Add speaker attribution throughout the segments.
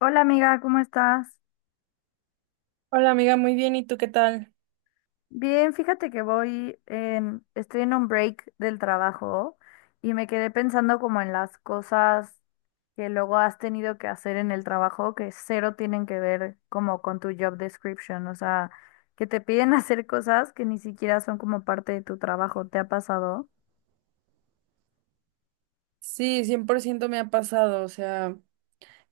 Speaker 1: Hola amiga, ¿cómo estás?
Speaker 2: Hola amiga, muy bien, ¿y tú qué tal?
Speaker 1: Bien, fíjate que estoy en un break del trabajo y me quedé pensando como en las cosas que luego has tenido que hacer en el trabajo que cero tienen que ver como con tu job description, o sea, que te piden hacer cosas que ni siquiera son como parte de tu trabajo, ¿te ha pasado?
Speaker 2: Sí, 100% me ha pasado, o sea,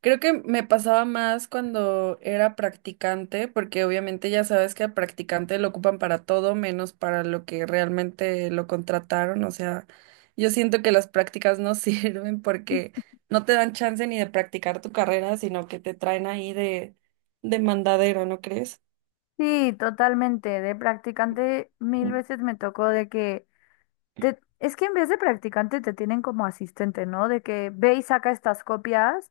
Speaker 2: creo que me pasaba más cuando era practicante, porque obviamente ya sabes que al practicante lo ocupan para todo menos para lo que realmente lo contrataron, o sea, yo siento que las prácticas no sirven porque no te dan chance ni de practicar tu carrera, sino que te traen ahí de mandadero, ¿no crees?
Speaker 1: Sí, totalmente. De practicante mil veces me tocó de que es que en vez de practicante te tienen como asistente, ¿no? De que ve y saca estas copias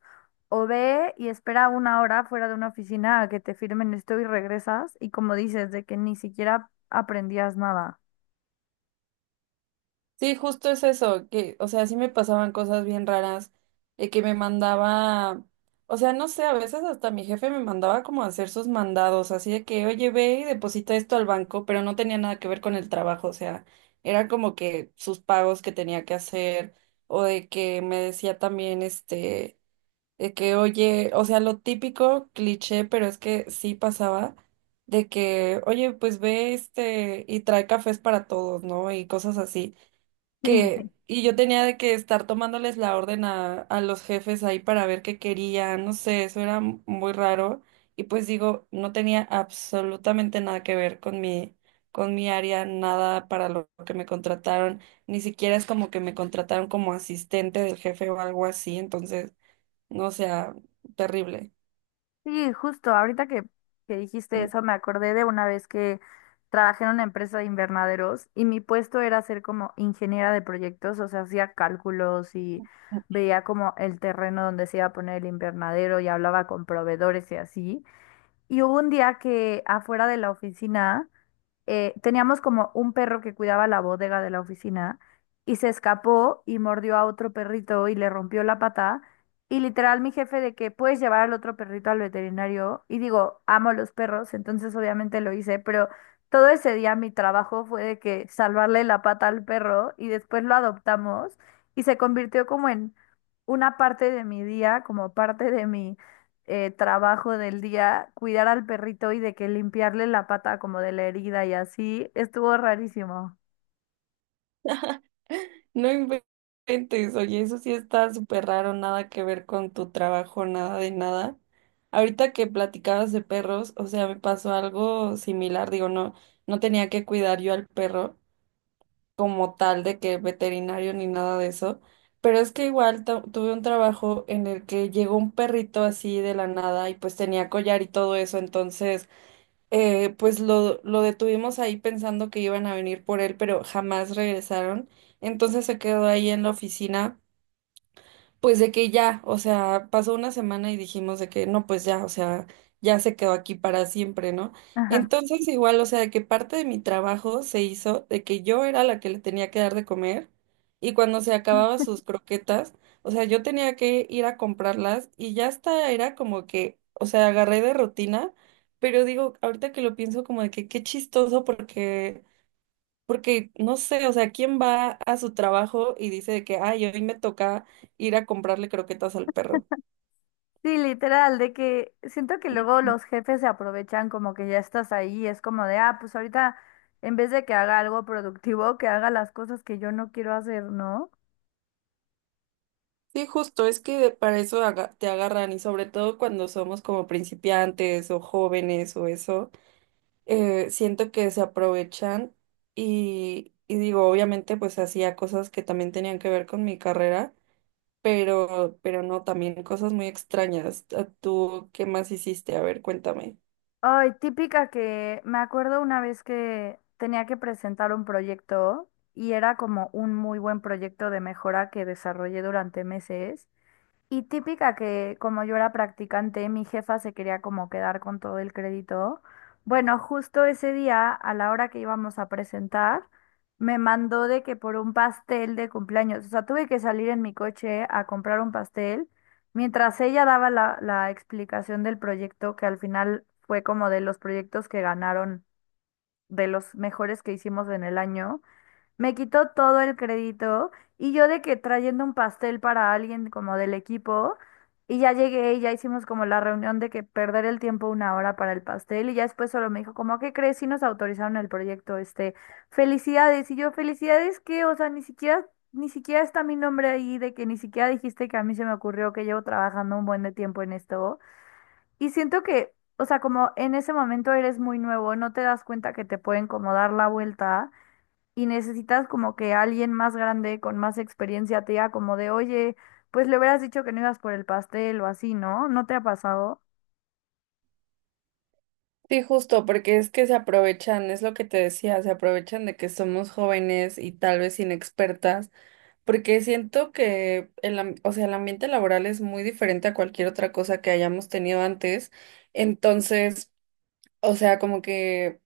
Speaker 1: o ve y espera una hora fuera de una oficina a que te firmen esto y regresas y como dices, de que ni siquiera aprendías nada.
Speaker 2: Sí, justo es eso, que, o sea, sí me pasaban cosas bien raras, de que me mandaba, o sea, no sé, a veces hasta mi jefe me mandaba como a hacer sus mandados, así de que, oye, ve y deposita esto al banco, pero no tenía nada que ver con el trabajo, o sea, era como que sus pagos que tenía que hacer, o de que me decía también, este, de que, oye, o sea, lo típico, cliché, pero es que sí pasaba de que, oye, pues ve este y trae cafés para todos, ¿no? Y cosas así
Speaker 1: Sí,
Speaker 2: que, y yo tenía de que estar tomándoles la orden a los jefes ahí para ver qué querían, no sé, eso era muy raro. Y pues digo, no tenía absolutamente nada que ver con mi área, nada para lo que me contrataron, ni siquiera es como que me contrataron como asistente del jefe o algo así, entonces, no o sea, terrible.
Speaker 1: sí, justo, que dijiste eso me acordé de una vez que trabajé en una empresa de invernaderos y mi puesto era ser como ingeniera de proyectos, o sea, hacía cálculos y veía como el terreno donde se iba a poner el invernadero y hablaba con proveedores y así. Y hubo un día que afuera de la oficina teníamos como un perro que cuidaba la bodega de la oficina y se escapó y mordió a otro perrito y le rompió la pata. Y literal mi jefe de que puedes llevar al otro perrito al veterinario. Y digo, amo los perros, entonces obviamente lo hice, pero todo ese día mi trabajo fue de que salvarle la pata al perro y después lo adoptamos y se convirtió como en una parte de mi día, como parte de mí trabajo del día, cuidar al perrito y de que limpiarle la pata como de la herida y así, estuvo rarísimo.
Speaker 2: No inventes, oye, eso sí está súper raro, nada que ver con tu trabajo, nada de nada. Ahorita que platicabas de perros, o sea, me pasó algo similar, digo, no, no tenía que cuidar yo al perro como tal de que veterinario ni nada de eso, pero es que igual tuve un trabajo en el que llegó un perrito así de la nada y pues tenía collar y todo eso, entonces pues lo detuvimos ahí pensando que iban a venir por él, pero jamás regresaron. Entonces se quedó ahí en la oficina. Pues de que ya, o sea, pasó una semana y dijimos de que no, pues ya, o sea, ya se quedó aquí para siempre, ¿no?
Speaker 1: Ajá.
Speaker 2: Entonces igual, o sea, de que parte de mi trabajo se hizo de que yo era la que le tenía que dar de comer y cuando se acababa sus croquetas, o sea, yo tenía que ir a comprarlas y ya hasta era como que, o sea, agarré de rutina, pero digo, ahorita que lo pienso como de que qué chistoso porque no sé, o sea, ¿quién va a su trabajo y dice de que, ay, hoy me toca ir a comprarle croquetas al perro?
Speaker 1: Sí, literal, de que siento que luego los jefes se aprovechan como que ya estás ahí, es como de, ah, pues ahorita en vez de que haga algo productivo, que haga las cosas que yo no quiero hacer, ¿no?
Speaker 2: Sí, justo, es que para eso te agarran y sobre todo cuando somos como principiantes o jóvenes o eso, siento que se aprovechan y digo, obviamente pues hacía cosas que también tenían que ver con mi carrera, pero no, también cosas muy extrañas. ¿Tú qué más hiciste? A ver, cuéntame.
Speaker 1: Ay, típica que me acuerdo una vez que tenía que presentar un proyecto y era como un muy buen proyecto de mejora que desarrollé durante meses. Y típica que como yo era practicante, mi jefa se quería como quedar con todo el crédito. Bueno, justo ese día, a la hora que íbamos a presentar, me mandó de que por un pastel de cumpleaños, o sea, tuve que salir en mi coche a comprar un pastel, mientras ella daba la explicación del proyecto, que al final fue como de los proyectos que ganaron, de los mejores que hicimos en el año. Me quitó todo el crédito y yo de que trayendo un pastel para alguien como del equipo y ya llegué y ya hicimos como la reunión de que perder el tiempo una hora para el pastel y ya después solo me dijo como, ¿qué crees? Si nos autorizaron el proyecto, este, felicidades y yo, felicidades que, o sea, ni siquiera está mi nombre ahí de que ni siquiera dijiste que a mí se me ocurrió que llevo trabajando un buen de tiempo en esto y siento que, o sea, como en ese momento eres muy nuevo, no te das cuenta que te pueden como dar la vuelta y necesitas como que alguien más grande, con más experiencia, te diga como de, oye, pues le hubieras dicho que no ibas por el pastel o así, ¿no? ¿No te ha pasado?
Speaker 2: Sí, justo, porque es que se aprovechan, es lo que te decía, se aprovechan de que somos jóvenes y tal vez inexpertas, porque siento que el, o sea, el ambiente laboral es muy diferente a cualquier otra cosa que hayamos tenido antes. Entonces, o sea, como que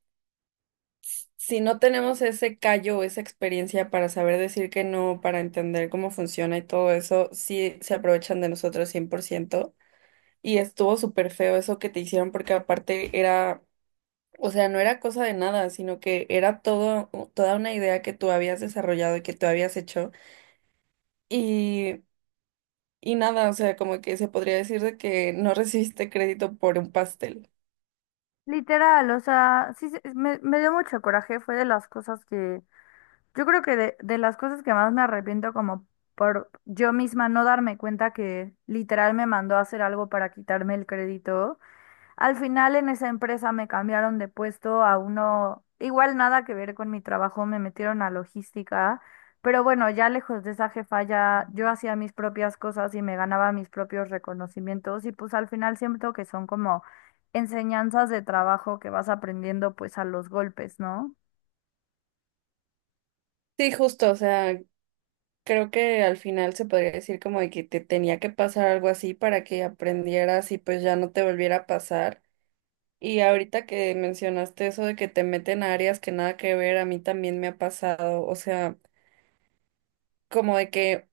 Speaker 2: si no tenemos ese callo, o esa experiencia para saber decir que no, para entender cómo funciona y todo eso, sí se aprovechan de nosotros 100%. Y estuvo súper feo eso que te hicieron porque aparte era, o sea, no era cosa de nada, sino que era todo, toda una idea que tú habías desarrollado y que tú habías hecho. Y, y nada, o sea, como que se podría decir de que no recibiste crédito por un pastel.
Speaker 1: Literal, o sea, sí, me, me dio mucho coraje, fue de las cosas que, yo creo que de las cosas que más me arrepiento como por yo misma no darme cuenta que literal me mandó a hacer algo para quitarme el crédito. Al final en esa empresa me cambiaron de puesto a uno, igual nada que ver con mi trabajo, me metieron a logística, pero bueno, ya lejos de esa jefa ya yo hacía mis propias cosas y me ganaba mis propios reconocimientos y pues al final siento que son como enseñanzas de trabajo que vas aprendiendo pues a los golpes, ¿no?
Speaker 2: Sí, justo, o sea, creo que al final se podría decir como de que te tenía que pasar algo así para que aprendieras y pues ya no te volviera a pasar. Y ahorita que mencionaste eso de que te meten a áreas que nada que ver, a mí también me ha pasado, o sea, como de que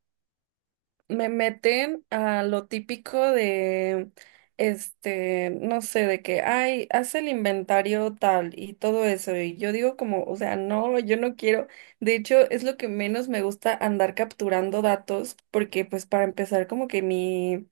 Speaker 2: me meten a lo típico de, este, no sé, de que, ay, haz el inventario tal y todo eso. Y yo digo como, o sea, no, yo no quiero. De hecho, es lo que menos me gusta andar capturando datos porque, pues, para empezar, como que mi,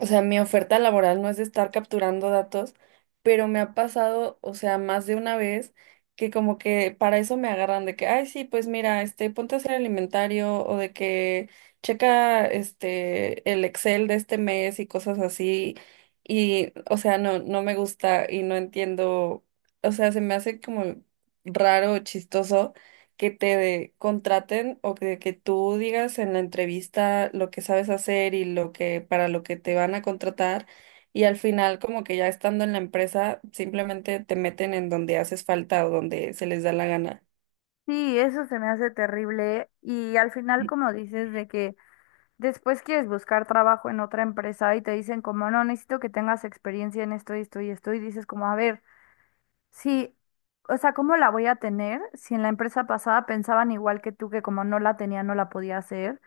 Speaker 2: o sea, mi oferta laboral no es de estar capturando datos, pero me ha pasado, o sea, más de una vez que como que para eso me agarran de que, ay, sí, pues mira, este, ponte a hacer el inventario o de que checa este el Excel de este mes y cosas así. Y, o sea, no, no me gusta y no entiendo, o sea, se me hace como raro, chistoso que te contraten o que tú digas en la entrevista lo que sabes hacer y lo que para lo que te van a contratar y al final como que ya estando en la empresa simplemente te meten en donde haces falta o donde se les da la gana.
Speaker 1: Sí, eso se me hace terrible y al final como dices de que después quieres buscar trabajo en otra empresa y te dicen como no, necesito que tengas experiencia en esto y esto y esto y dices como a ver. Sí, o sea, ¿cómo la voy a tener si en la empresa pasada pensaban igual que tú que como no la tenía no la podía hacer?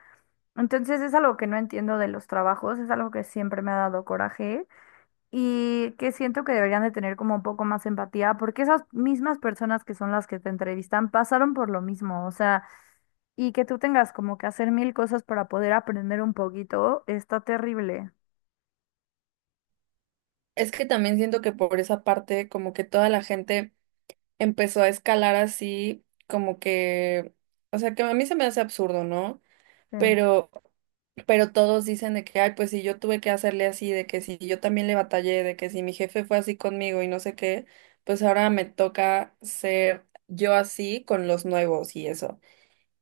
Speaker 1: Entonces es algo que no entiendo de los trabajos, es algo que siempre me ha dado coraje y que siento que deberían de tener como un poco más empatía porque esas mismas personas que son las que te entrevistan pasaron por lo mismo, o sea, y que tú tengas como que hacer mil cosas para poder aprender un poquito, está terrible.
Speaker 2: Es que también siento que por esa parte como que toda la gente empezó a escalar así como que, o sea que a mí se me hace absurdo, ¿no?
Speaker 1: Sí.
Speaker 2: Pero Pero todos dicen de que, ay, pues si yo tuve que hacerle así, de que si yo también le batallé, de que si mi jefe fue así conmigo y no sé qué, pues ahora me toca ser yo así con los nuevos y eso.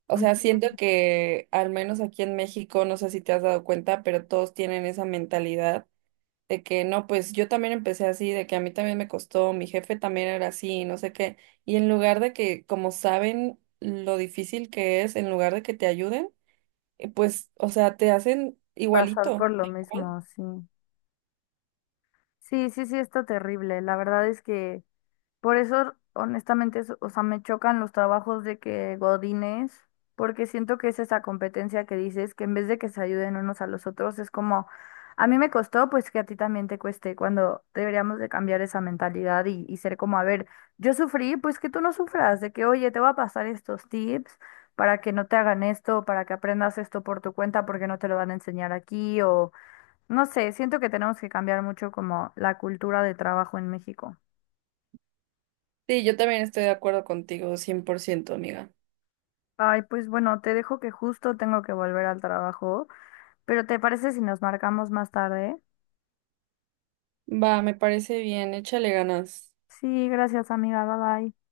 Speaker 2: O sea,
Speaker 1: Ujú.
Speaker 2: siento que al menos aquí en México, no sé si te has dado cuenta, pero todos tienen esa mentalidad de que no, pues yo también empecé así, de que a mí también me costó, mi jefe también era así, no sé qué. Y en lugar de que, como saben lo difícil que es, en lugar de que te ayuden, pues, o sea, te hacen
Speaker 1: Pasar
Speaker 2: igualito.
Speaker 1: por lo
Speaker 2: Igual.
Speaker 1: mismo, sí. Sí, sí, sí, está terrible. La verdad es que... Por eso, honestamente, o sea, me chocan los trabajos de que Godines, porque siento que es esa competencia que dices, que en vez de que se ayuden unos a los otros, es como, a mí me costó, pues que a ti también te cueste, cuando deberíamos de cambiar esa mentalidad y ser como, a ver, yo sufrí, pues que tú no sufras, de que, oye, te voy a pasar estos tips para que no te hagan esto, para que aprendas esto por tu cuenta, porque no te lo van a enseñar aquí, o no sé, siento que tenemos que cambiar mucho como la cultura de trabajo en México.
Speaker 2: Sí, yo también estoy de acuerdo contigo, 100% amiga.
Speaker 1: Ay, pues bueno, te dejo que justo tengo que volver al trabajo, pero ¿te parece si nos marcamos más tarde?
Speaker 2: Va, me parece bien, échale ganas.
Speaker 1: Sí, gracias amiga, bye bye.